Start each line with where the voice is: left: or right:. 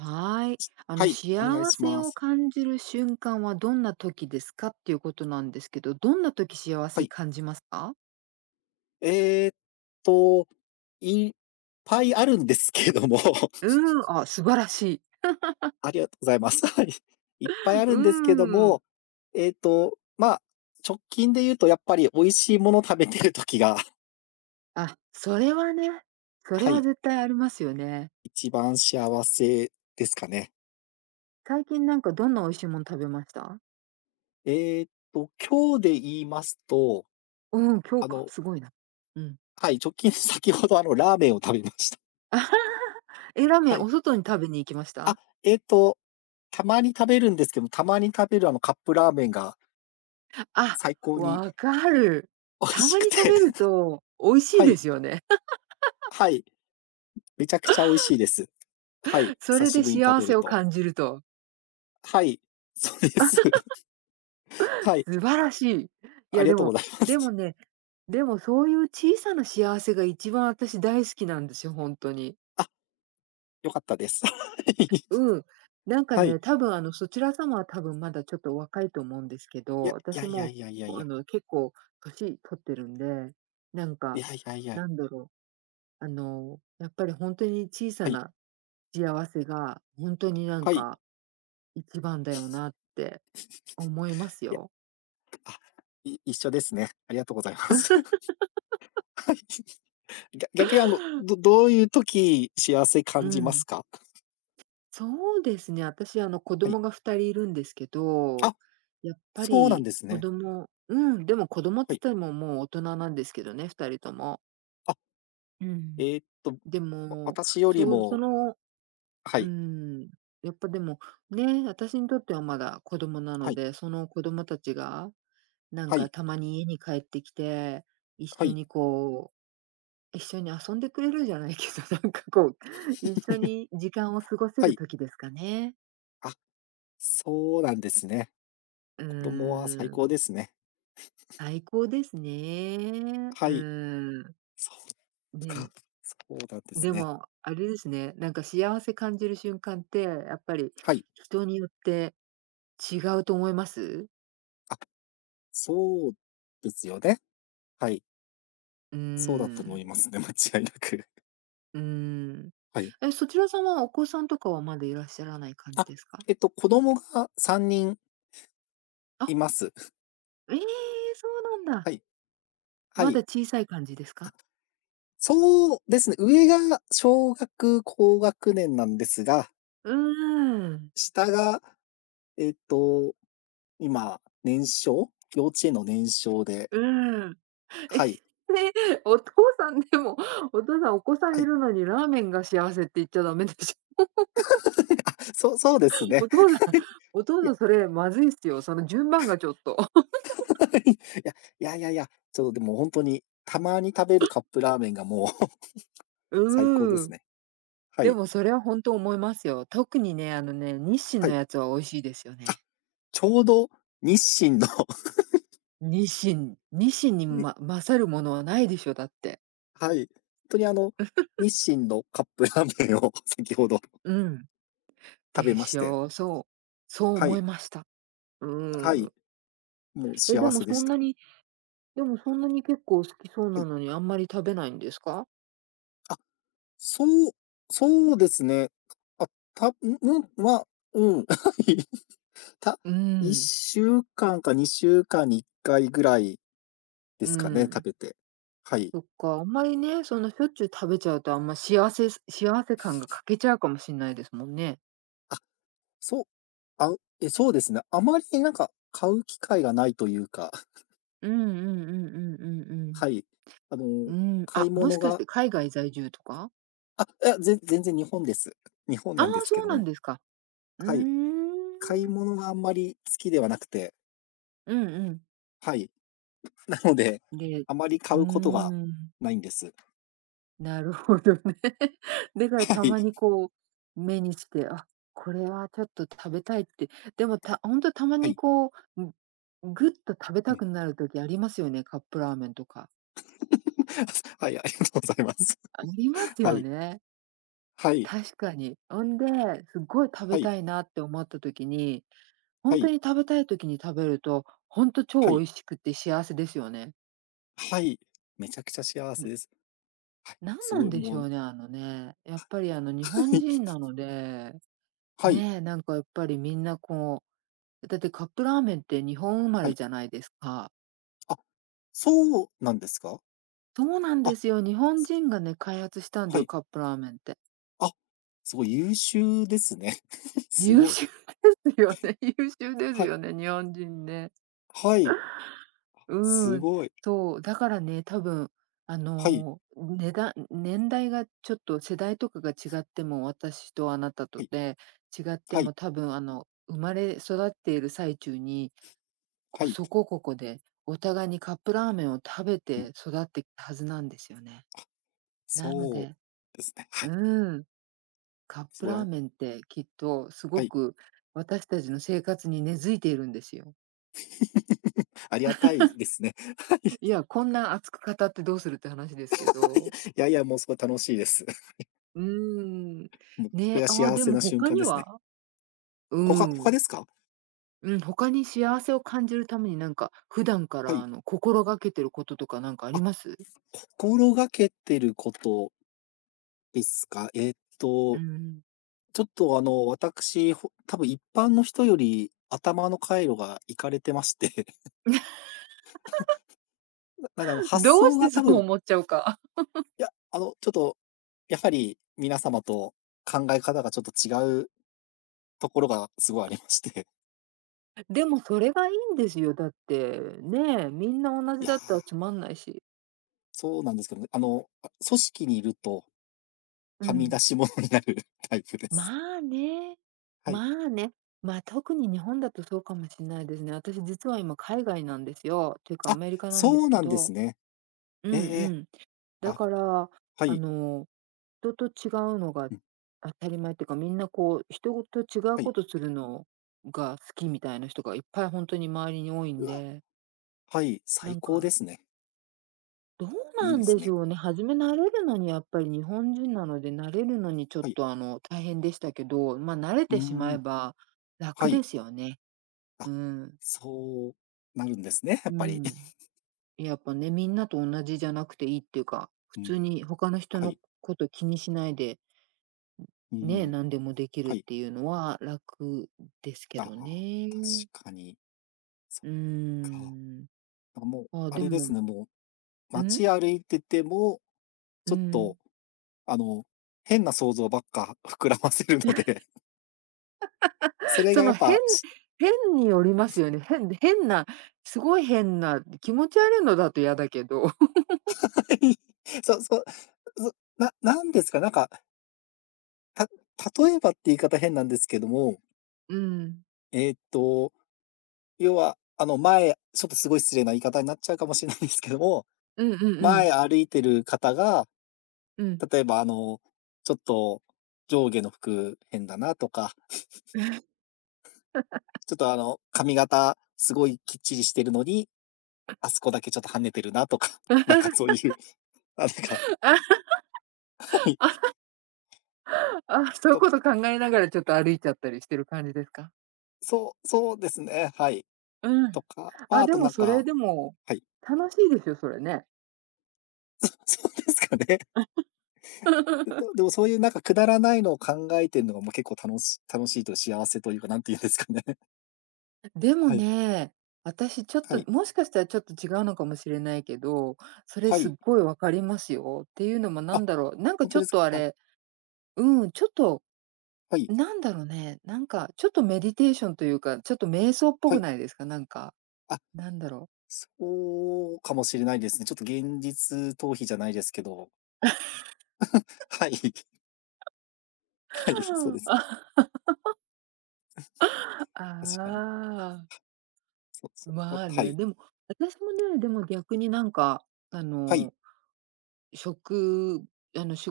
right: はい。あ
left: は
right: の、
left: い、
right: 幸
left: お願いし
right: せ
left: ま
right: を
left: す。
right: 感じる瞬間はどんな時ですかっていうことなんですけど、どんな時幸
left: は
right: せ
left: い。
right: 感じますか？
left: えっと、いっぱいあるんですけども。
right: うん、あ、素晴らしい。
left: ありがとうございます。はい。いっぱいある
right: う
left: んですけど
right: ん。
left: も、えっと、まあ、直近で言うと、やっぱり美味しいもの食べてる時が
right: あ、それはね、それ
left: は
right: は
left: い。
right: 絶対ありますよね。
left: 一番幸せですかね。
right: 最近なんかどんな美味しいもん食べました？
left: ええと、今日で言いますと、
right: うん、今日
left: あ
right: か、
left: の
right: すごいな。うん。
left: はい、直近先ほどあの、ラーメンを食べました。
right: え、ラーメ
left: は
right: ン、
left: い。
right: お外に食べに行きまし
left: あ、
right: た？
left: えっと、たまに食べるんですけど、たまに食べる、あの、カップラーメンが
right: あ、
left: 最高に
right: 分かる。
left: 美味
right: た
left: し
right: ま
left: く
right: に食
left: て
right: べると美味し
left: は
right: いで
left: い。
right: すよね。
left: はい。めちゃくちゃ美味しいです。はい。
right: そ
left: 久
right: れ
left: し
right: で
left: ぶりに食
right: 幸
left: べ
right: せ
left: る
right: を
left: と
right: 感じると。
left: はい。そうです。はい。
right: 素晴らしい。い
left: あ
right: や
left: りが
right: で
left: とうご
right: も
left: ざいま
right: で
left: す。
right: もねでもそういう小さな幸せが1番あたし大好きなんですよ、ほんとに。
left: あ、良かったです、はい。
right: うん。なんか
left: はい。
right: ね、多分あの、そちら様は多分まだちょっとお若いと思うんですけ
left: いや、
right: ど、あた
left: いや
right: し
left: いや
right: も
left: いやいやい
right: う、あ
left: や。
right: の、結構年取ってるんで、なん
left: い
right: か、
left: やいやいや。
right: なんだろう。あの、やっぱりほんとに小さ
left: はい。
right: な幸せが、ほんとになん
left: はい。
right: か1番だよなって、思いま す
left: いや。
right: よ。
left: あ、い一緒ですね。ありがとうございます。は い。ぎゃ逆にあの、どどういう時、幸せ
right: う
left: 感じます
right: ん。
left: か？
right: そうですね、あたしあの子
left: はい。
right: 供が2人いるんですけ
left: あ、
right: ど、やっぱ
left: そうなん
right: り
left: です
right: 子
left: ね。
right: 供うん、でも子供っ
left: は
right: つっ
left: い。
right: てももう大人なんですけどね2人とも。
left: あ。
right: うん。
left: えっと、わ
right: でも、
left: 私より
right: そ、そ
left: も
right: の
left: は
right: うー
left: い。
right: ん、やっぱでも、ね、あたしにとってはまだ子供なの
left: はい。
right: で、その子供たちが、なん
left: は
right: か
left: い。
right: たまに家に帰ってきて、一
left: は
right: 緒
left: い。
right: にこう、一緒に遊んでくれるじゃないけど、なんかこう、一緒 に時間を過ごせ
left: は
right: る
left: い。
right: 時ですかね。
left: あ、そうなんですね。
right: う
left: 子供は最
right: ー
left: 高
right: ん。
left: ですね。
right: 最高ですね。
left: は
right: う
left: い、
right: ーん。
left: そっか、
right: ね。
left: そうなんです
right: で
left: ね。
right: も、あれですね。なんか幸せ感じる瞬間って、やっぱり
left: はい。
right: 人によって違うと思います？
left: あ、そうですよね。はい。
right: うー
left: そうだと思い
right: ん。
left: ますね、間違いなく。
right: うーん。
left: はい。
right: え、そちらさんはお子さんとかは、まだいらっしゃらない感じ
left: あ、
right: ですか？
left: えっと子供が3人
right: あ。
left: います。
right: ええ、そうなんだ。
left: はい。は
right: ま
left: い。
right: だ小さい感じです
left: あ、
right: か？
left: そうですね。上が小学高学年なんですが。
right: うーん。
left: 下が、えっと、今、年少幼稚園の年少で。
right: うん。え、
left: はい。
right: ね。お父さんでも、お父さんお子さん
left: は
right: い
left: い。
right: るのにラーメンが幸せって言っちゃだめでしょ。
left: あ、そうそうですね。
right: お
left: はい、
right: 父さん、お父
left: い
right: さ
left: や。
right: んそれまずいっすよ、その順番がちょっと。
left: はい。いや、いやいやいや、ちょっとでもほんとに、たまに食べるカップラーメンがもう 最高で
right: う
left: す
right: ん。
left: ね。は
right: で
left: い。
right: もそれはほんと思いますよ。特にね、あのね、日清
left: は
right: の
left: い。
right: やつは美味しいですよ
left: あ、
right: ね。
left: ちょうど、日清の。
right: 日清、日清に
left: んに。
right: ま勝るものはないでしょ、だって。
left: はい。とに、あの、日清のカップラーメンを先ほど
right: うん。
left: 食べ
right: で
left: まし
right: し
left: て。
right: ょう、そうそう
left: は
right: 思
left: い。
right: いました。う
left: は
right: ー
left: い、
right: ん。
left: もう
right: え、で
left: 幸
right: も
left: せで
right: そ
left: し
right: んな
left: た。
right: にでもそんなに結構好きそう
left: は
right: な
left: い。
right: のに、あんまり食べないんですか？
left: あ、そうそうですね。く、あ、たううん、ま、うん。はい、た
right: う
left: いっ
right: ん。
left: しゅうかんか2週間に1回ぐらいで
right: う
left: すかね、食
right: ん。
left: べて。はい。
right: そっか、あんまりね、その、しょっちゅう食べちゃうと、あんま幸せ幸せ感が 欠けちゃうかもしんないですもんね。
left: あ、そあうえ、そうですな。あまりなんか、買う機会がないというか。
right: うんうんうんうんうん
left: はい。あの
right: うん。うん、
left: 買い
right: あ、も
left: 物
right: しかし
left: が。
right: て海外在住とか？
left: あ、いや、ぜ全然日本です。日本
right: ああ、
left: なんですけ
right: そう
left: ど
right: なん
left: も。
right: ですか。うー
left: はい。買い
right: ん。
left: 物があんまり好きではなくて。
right: うんうん。
left: はい。ん、なので、
right: で、
left: あまり
right: う
left: 買
right: ー
left: うことが
right: ん。
left: ないんです。
right: なるほどね。だから
left: は
right: た
left: い。
right: まにこう、目にして、あ、これはちょっと食べたいって。でもたほんとたま
left: は
right: に
left: い。
right: こう、ん、ん、ぐっと食べ
left: え
right: た
left: え。
right: くなる時ありますよね、カップラーメンとか。
left: すはい、ありますあります。
right: あります
left: は
right: よ
left: い。
right: ね。
left: はい。
right: 確かに。おんで、すごい食
left: は
right: べ
left: い。
right: たいなって思った時に、ほ
left: は
right: んと
left: い。
right: に食べたい時に食べると、ほんと
left: は
right: 超
left: い。
right: 美味しくって幸せですよね。
left: はい。めちゃくちゃ幸
right: う
left: せ
right: ん。
left: です。はい、
right: 何
left: す
right: なん
left: ごい
right: でし
left: も
right: ょうね、あのね、やっぱりあの、日
left: は
right: 本
left: い。
right: 人な ので、
left: はい。
right: ねえ。なんかやっぱりみんなこう。え、だってカップラーメンって日本生ま
left: は
right: れ
left: い。
right: じゃないですか。
left: あ。そうなんですか？
right: そうなんで
left: あ
right: すよ。日本
left: す
right: 人がね、開発したんだ
left: は
right: よ、
left: い。
right: カップラーメンって。
left: あ。すごい優秀ですね。す
right: 優
left: ごい。
right: 秀 ですよね。優秀です
left: はい。
right: よね、日本人ね。
left: はい。す
right: うん。
left: ごい。
right: そう。だからね、多分、あ
left: はい。
right: の、うねだんん年代がちょっと世代とかが違っても、私とあなた
left: は
right: と
left: い。
right: で、違って
left: はい。
right: も多分あの、生まれ育っている最中に、こ
left: は
right: う
left: い。
right: そこここで、お互いにカップラーメンを食べ
left: う
right: て
left: ん。
right: 育ってったはずなんですよね。なの
left: そ
right: で
left: うですね、はい。
right: うん。カッ
left: す
right: プ
left: ごいあ
right: ラーメンってきっとす
left: は
right: ご
left: い。
right: く、私たちの生活に根付いているんですよ。
left: ありがたい ですね。はい。
right: いや、こんな熱く語ってどうするって話ですけど。
left: いや、いやいや、もうすごい楽しいです。
right: うーん、
left: も、これ
right: ね、
left: は
right: あ、
left: 幸
right: で
left: せ
right: も
left: な瞬
right: 他
left: 間
right: に
left: ですね。
right: は？う
left: ほか他
right: ん。
left: ですか？
right: うん、他に幸せを感じるためになんか、普段か
left: は
right: ら
left: い。
right: あの心がけてることとかなんかあり
left: あ、
right: ます？
left: 心がけてることですか？えっ
right: う
left: と、
right: ん。
left: ちょっとあの私ほ多分一般の人より頭の回路がいかれてまして。ななんかあの、発
right: どう
left: 想
right: し
left: が
right: てそ
left: 多
right: う
left: 分
right: 思っちゃうか。
left: いや、あの、ちょっと、やはり皆様と考え方がちょっと違うところがすごいありまして。
right: でもそれがいいんですよ、だって。ねえ、みんな同
left: い
right: じ
left: や。
right: だったらつまんないし。
left: そうなんですけどね。あの、あ、組織にいると、
right: う
left: はみ
right: ん。
left: 出し物になるタイプです。
right: まあね。
left: は
right: ま
left: い。
right: あね。ま、特に日本だとそうかもしんないですね。私実は今海外なんですよ。っていうか、ア
left: あ、
right: メリカなん
left: そ
right: です
left: う
right: け
left: なんで
right: ど。
left: すね。
right: う
left: え
right: んう
left: え、
right: ん。だ
left: あ、
right: から、
left: は
right: あ
left: い。
right: の、人と違うのが
left: うん。
right: 当たり前っていうか、みんなこう人と違う
left: はい。
right: ことするのが好きみたいな人がいっぱいほんとに周りに多いん
left: うわ。
right: で。
left: はい、
right: な
left: 最
right: ん
left: 高で
right: か
left: すね。
right: どう
left: い
right: な
left: いで
right: んで
left: す
right: し
left: ね。
right: ょうね、初め慣れるのにやっぱり日本人なので、慣れるのにちょっ
left: はい。
right: と、あの、大変でしたけど、ま、慣れ
left: うー
right: てしま
left: ん。
right: えば、
left: は
right: 楽
left: い。
right: ですよね。
left: あ。
right: うん。
left: そうなるんですね、や
right: う
left: っ
right: ー
left: ぱり。
right: ん。やっぱね、みんなと同じじゃなくて良いっていうか、普
left: うん。
right: 通に他の人
left: は
right: の
left: い。
right: 事気にしないで、
left: うんう
right: ん、
left: ん
right: ね、
left: うん。
right: なんでもできる
left: は
right: っ
left: い。
right: ていうのは楽ですけ
left: あ
right: ど
left: あ。
right: ね。
left: 確かに。そっ
right: うー
left: か。なん
right: ん。
left: かもう、
right: あ、
left: あ
right: で
left: れです
right: も
left: ね、もう、
right: うん？
left: 街歩いてても、
right: う
left: ちょっと、
right: ん。
left: あの、変な想像ばっか膨らませるので。そ れが
right: そ
left: や
right: の
left: っ
right: 変
left: ぱ、し
right: 変によりますよね、変変なすごい変な、気持ち悪いのだと嫌だけど。
left: はい。そうそう。そう、ななんですか、なんかた例えばって言い方変なんですけども
right: うん。
left: えっと、要は、あの、前ちょっとすごい失礼な言い方になっちゃうかもしれないですけども、
right: うんうんうん。
left: 前歩いてる方が、
right: うん。
left: 例えば、あの、ちょっと上下の服変だなとか、ちょっとあの、髪型すごいきっちりしてるのに、あすこだけちょっと跳ねてるなとか、なんかそういう、なんかはい。
right: あ、そゆ
left: と
right: こ
left: か。
right: と考えながらちょっと歩いちゃったりしてる感じですか？
left: そうそうですね、はい。
right: うん。
left: とか、まあ、
right: あ、
left: あ
right: で
left: とな
right: も
left: ん
right: それ
left: か、
right: でも
left: はい。
right: 楽しいですよ、それね。
left: そそうですかね。ででも でも、そういうなんかくだらないのを考えてい
right: [unintelligible]
left: るのがもう結構楽し楽しいと、幸せというか、何て言うんですかね。
right: あ、でも
left: はい。
right: ね、私ちょっ
left: は
right: と、
left: い。
right: もしかしたらちょっと違うのかもしれないけど、それ
left: は
right: すっ
left: い。
right: ごい分かりますよ。っていうのもな
left: あ、
right: んだろう。なんか
left: ほん
right: ちょ
left: とで
right: っ
left: すか？
right: とあ
left: はい。
right: れ、うん、ちょっと、
left: はい。
right: なんだろね。なんかちょっとメディテーションというか、ちょっと瞑想っぽ
left: は
right: く
left: い。
right: ないですか？なんか、
left: あ、
right: なんだろう？
left: そうかもしれないですね。ちょっと現実逃避じゃないですけど。はい。はい、そうです。
right: あ
left: 確かに。
right: あ。
left: そう-そう、うん、
right: まあ
left: は
right: ね。
left: い。
right: でも私もね、でも逆になんか、あ
left: はい。
right: の、しょくあの仕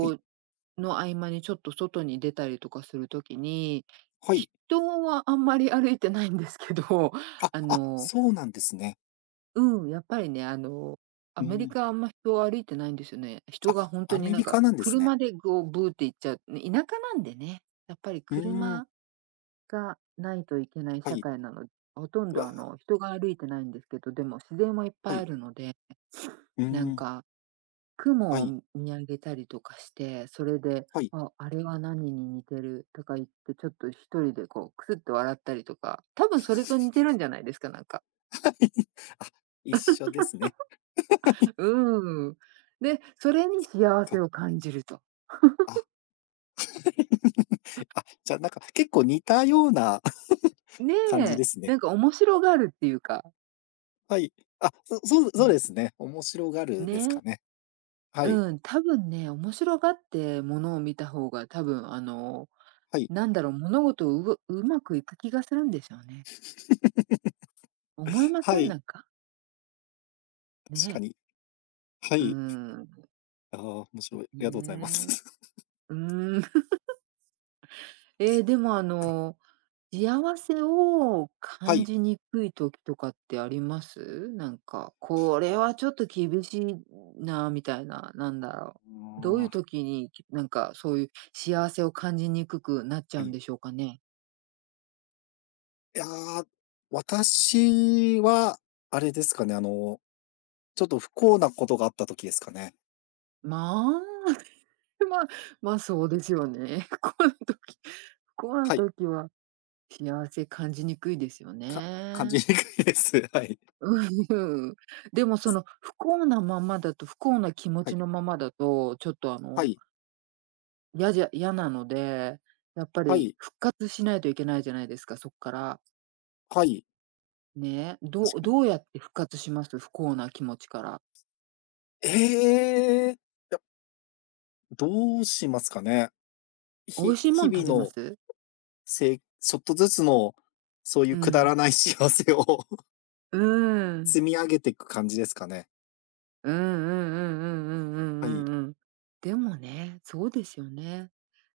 left: はい。
right: の合間にちょっと外に出たりとかする時に、
left: はい。
right: 人はあんまり歩いてないんですけど、
left: あ
right: あ
left: あ、
right: の。
left: そうなんですね。
right: うん、やっぱりね、あの、ア
left: う
right: メリ
left: ん。
right: カはあんま人、歩いてないんですよね。人
left: あ、
right: がほんと
left: ア
right: に、
left: メ
right: なん
left: リカ
right: か、
left: なんですね。
right: 車でこう、ブーって行っちゃう。ね、田舎なんでね。やっぱり
left: うーん。
right: 車がないといけない
left: は
right: 社
left: い。
right: 会なのほとんど
left: が
right: あ
left: あ。
right: の、人が歩いてないんですけど、でも、自然もいっ
left: は
right: ぱい
left: い。
right: あるので。
left: うー
right: なん
left: ん。
right: か、
left: は
right: 雲を
left: い。
right: む見上げたりとかして、それで、
left: はい。
right: あ、あれは何に似てるとか言って、ちょっと一人で、こう、クスっと笑ったりとか。多分それと似てる んじゃないですか？なんか。
left: はい。あ、一緒ですね。はい。
right: うーん。で、それに幸せ
left: と。
right: を感じると。
left: あ。
right: あ。
left: あ、じゃ、なんか、結構似たような 感じ
right: ね。
left: ですね。
right: なんか面白がるっていうか。
left: はい。あ、そそう
right: う
left: そうで
right: ん。
left: すね。面白がる、です
right: ね。
left: かね。はい。
right: うん、多分ね、面白がって物を見た方が、多分、あの、
left: はい。
right: なんだろう、物事をうご上手くいく気がするんですよね。思いま
left: は
right: せん？
left: い。
right: なんか。
left: 確か
right: ね。
left: に。は
right: う
left: い。
right: ん。
left: ああ、面白い。ありがとうございます。
right: ね。う ん。ええ、
left: そっ
right: でもあ
left: か。
right: の、幸せを
left: は
right: 感
left: い。
right: じにくい時とかってあります？なんか、これはちょっと厳しいなみたいな、なんだろ
left: う
right: う。どういう
left: わ。
right: 時に、きなんかそういう幸せを感じにくくなっちゃ
left: は
right: うん
left: い。
right: でしょうかね？
left: いや、私は、あれですかね。あの、ちょっと不幸なことがあった時ですかね。
right: まあ、ま、ま、そうですよね。不幸な時、不幸な
left: はい。
right: 時は幸せ感じにくいですよ
left: か感じ
right: ね。
left: にくいです。はい。
right: うん。でもその不幸なままだと、不幸な気持
left: はい。
right: ちのままだと、ちょっとあ
left: は
right: の
left: い。
right: やじゃ嫌なので、やっぱ
left: は
right: り
left: い。
right: 復活しないといけないじゃないですか、そっから。
left: はい。
right: ね、どう
left: 確か
right: ど
left: に。
right: うやって復活します？不幸な気持ちから。
left: ええ。どうしますかね？
right: 美味
left: 日
right: しいもん
left: 日
right: 食べ
left: 々
right: ま
left: の
right: す？
left: せいちょっとずつの、そうい
right: う
left: うくだ
right: ん。
left: らない幸せを
right: うーん。
left: 積み上げてく感じですかね。
right: うんうんうんうん
left: はい。
right: うんうんうんうん。でもね、そうですよね。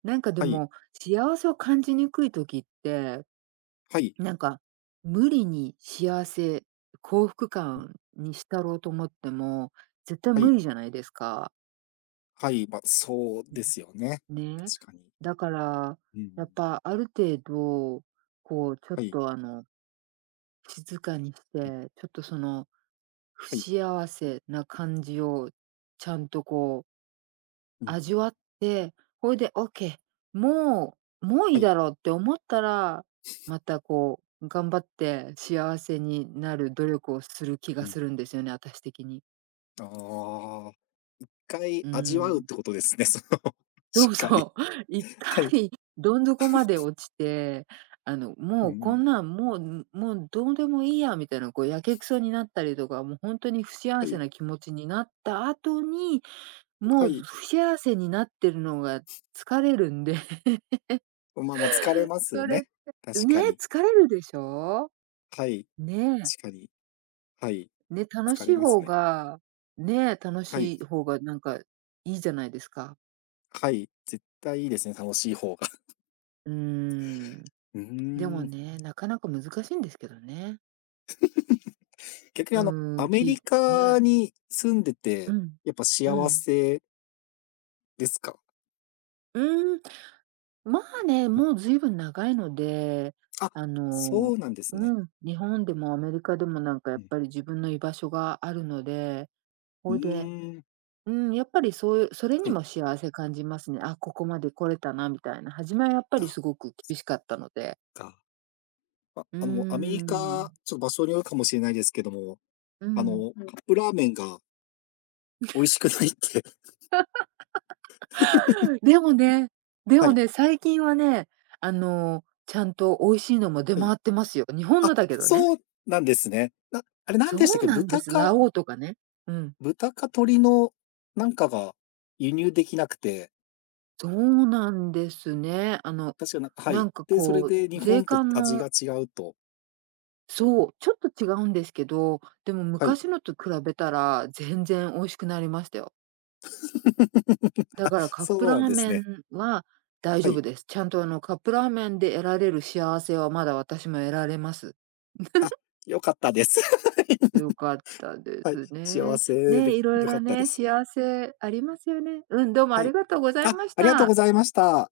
right: なんかで
left: はい。
right: も、幸せを感じにくい時って、
left: はい。
right: なんか、無理に幸せ幸福感に浸ろうと思っても、絶対
left: あ
right: 無
left: い。
right: 理じゃないですか。
left: はい。ま、そう
right: ね、
left: ですよね、
right: ね。
left: 確かに。
right: だから、
left: う
right: やっ
left: ん。
right: ぱ、ある程度、こうちょっ
left: はい。
right: とあの静かにし
left: うん。
right: て、ちょっとその、不
left: はい。
right: 幸せな感じをちゃんとこう
left: うん。
right: 味わって、ほいで、オッケー、もうもうい
left: は
right: い
left: い。
right: だろうって思ったら、またこう頑張って幸せになる努力をする気
left: う
right: が
left: ん。
right: するんですよね、あたし的に。
left: ああ。一回
right: う
left: 味わうっ
right: ん。
left: てことですね、その、し
right: そ
left: っ
right: う
left: かり。
right: そう。一
left: はい。はい。
right: 回、どん底まで落ちて、あの
left: う
right: もう、こん
left: ん。
right: なんもう、ん、もうどうでもいいやみたいな、こうやけくそになったりとか、もうほんとに不
left: は
right: 幸せ
left: い。
right: な気持ちになった後に、
left: は
right: もう
left: い。
right: 不幸せになってるのが、疲れるんで。
left: おままあ疲れますよ
right: それっ
left: ね。
right: て
left: 確
right: うねえ、
left: かに。
right: 疲れるでしょ
left: はい。
right: う？ねえ。
left: しかに。はい。
right: ね、楽
left: 疲
right: し
left: れ
right: い
left: ます
right: 方
left: ね。
right: がねえ、楽
left: はい。
right: しい方がなんか、良いじゃないですか。
left: はい、絶対いいですね、楽しい方 が。
right: うーん。
left: う
right: で
left: ー
right: も
left: ん。
right: ね、なかなか難しいんですけどね。
left: 逆にあの
right: う
left: ア
right: ん、
left: メリ
right: きね。
left: カに住んで
right: う
left: て、
right: ん、
left: やっぱ
right: う
left: 幸
right: ん。
left: せですか？
right: うん。まあね、もうずいぶん長いので。
left: あ、
right: あ
left: そ
right: の
left: うなんですね。
right: うん、日本でもアメリカでもなんかや
left: う
right: っ
left: ん。
right: ぱり自分の居場所があるので。
left: う
right: ほいで
left: ーん。
right: うん、やっぱりそうそれ
left: は
right: に
left: い。
right: も幸せ感じますね。あ、ここまで来れたなみたいな。初めはやっぱ
left: あ、
right: りすごく
left: そ
right: 厳しかったので。
left: か。あ、
right: うー
left: あもアメリカ、
right: ん。
left: ちょ場所によるかもしれないですけども。
right: う
left: あ
right: ん。
left: のカップラーメンが美味しくないって。
right: でもね、で
left: は
right: も
left: い。
right: ね、最近はね、あのちゃんと美味しいのも出
left: はい。
right: 回ってますよ。日本
left: あ、
right: のだけどね。
left: そうなんですね。なあれ何
right: そ
left: でしたっ
right: う
left: け、
right: なんで
left: 豚
right: す。
left: か
right: ラ王とかねうん。
left: 豚か鶏のなんかが輸入できなくて
right: そうなんですね。あの、
left: 確かなは
right: な
left: い。
right: んか
left: で、それ
right: こ
left: で日
right: う、税
left: 本と
right: 関
left: 味
right: の
left: が違うと。
right: そう、ちょっと違うんですけど。でも
left: はい。
right: 昔のと比べたら、全然美味しくなりましたよ。だ
left: あ、
right: からカップ
left: そう
right: ラ
left: なん
right: ー
left: です
right: メ
left: ね。
right: ンは大
left: は
right: 丈
left: い。
right: 夫です。ちゃんとあのカップラーメンで得られる幸せはまだ私も得られます。
left: あ、良かったです。
right: 良かった で
left: はい、
right: す
left: 幸
right: ね
left: せ
right: ね、
left: で
right: いろい
left: 良か
right: ろ
left: ったで
right: ね、
left: す。
right: 幸せありますよね。うん、どうも
left: は
right: あり
left: い。
right: がとうござい
left: あ
right: まし
left: ありがとう
right: た。
left: ございました。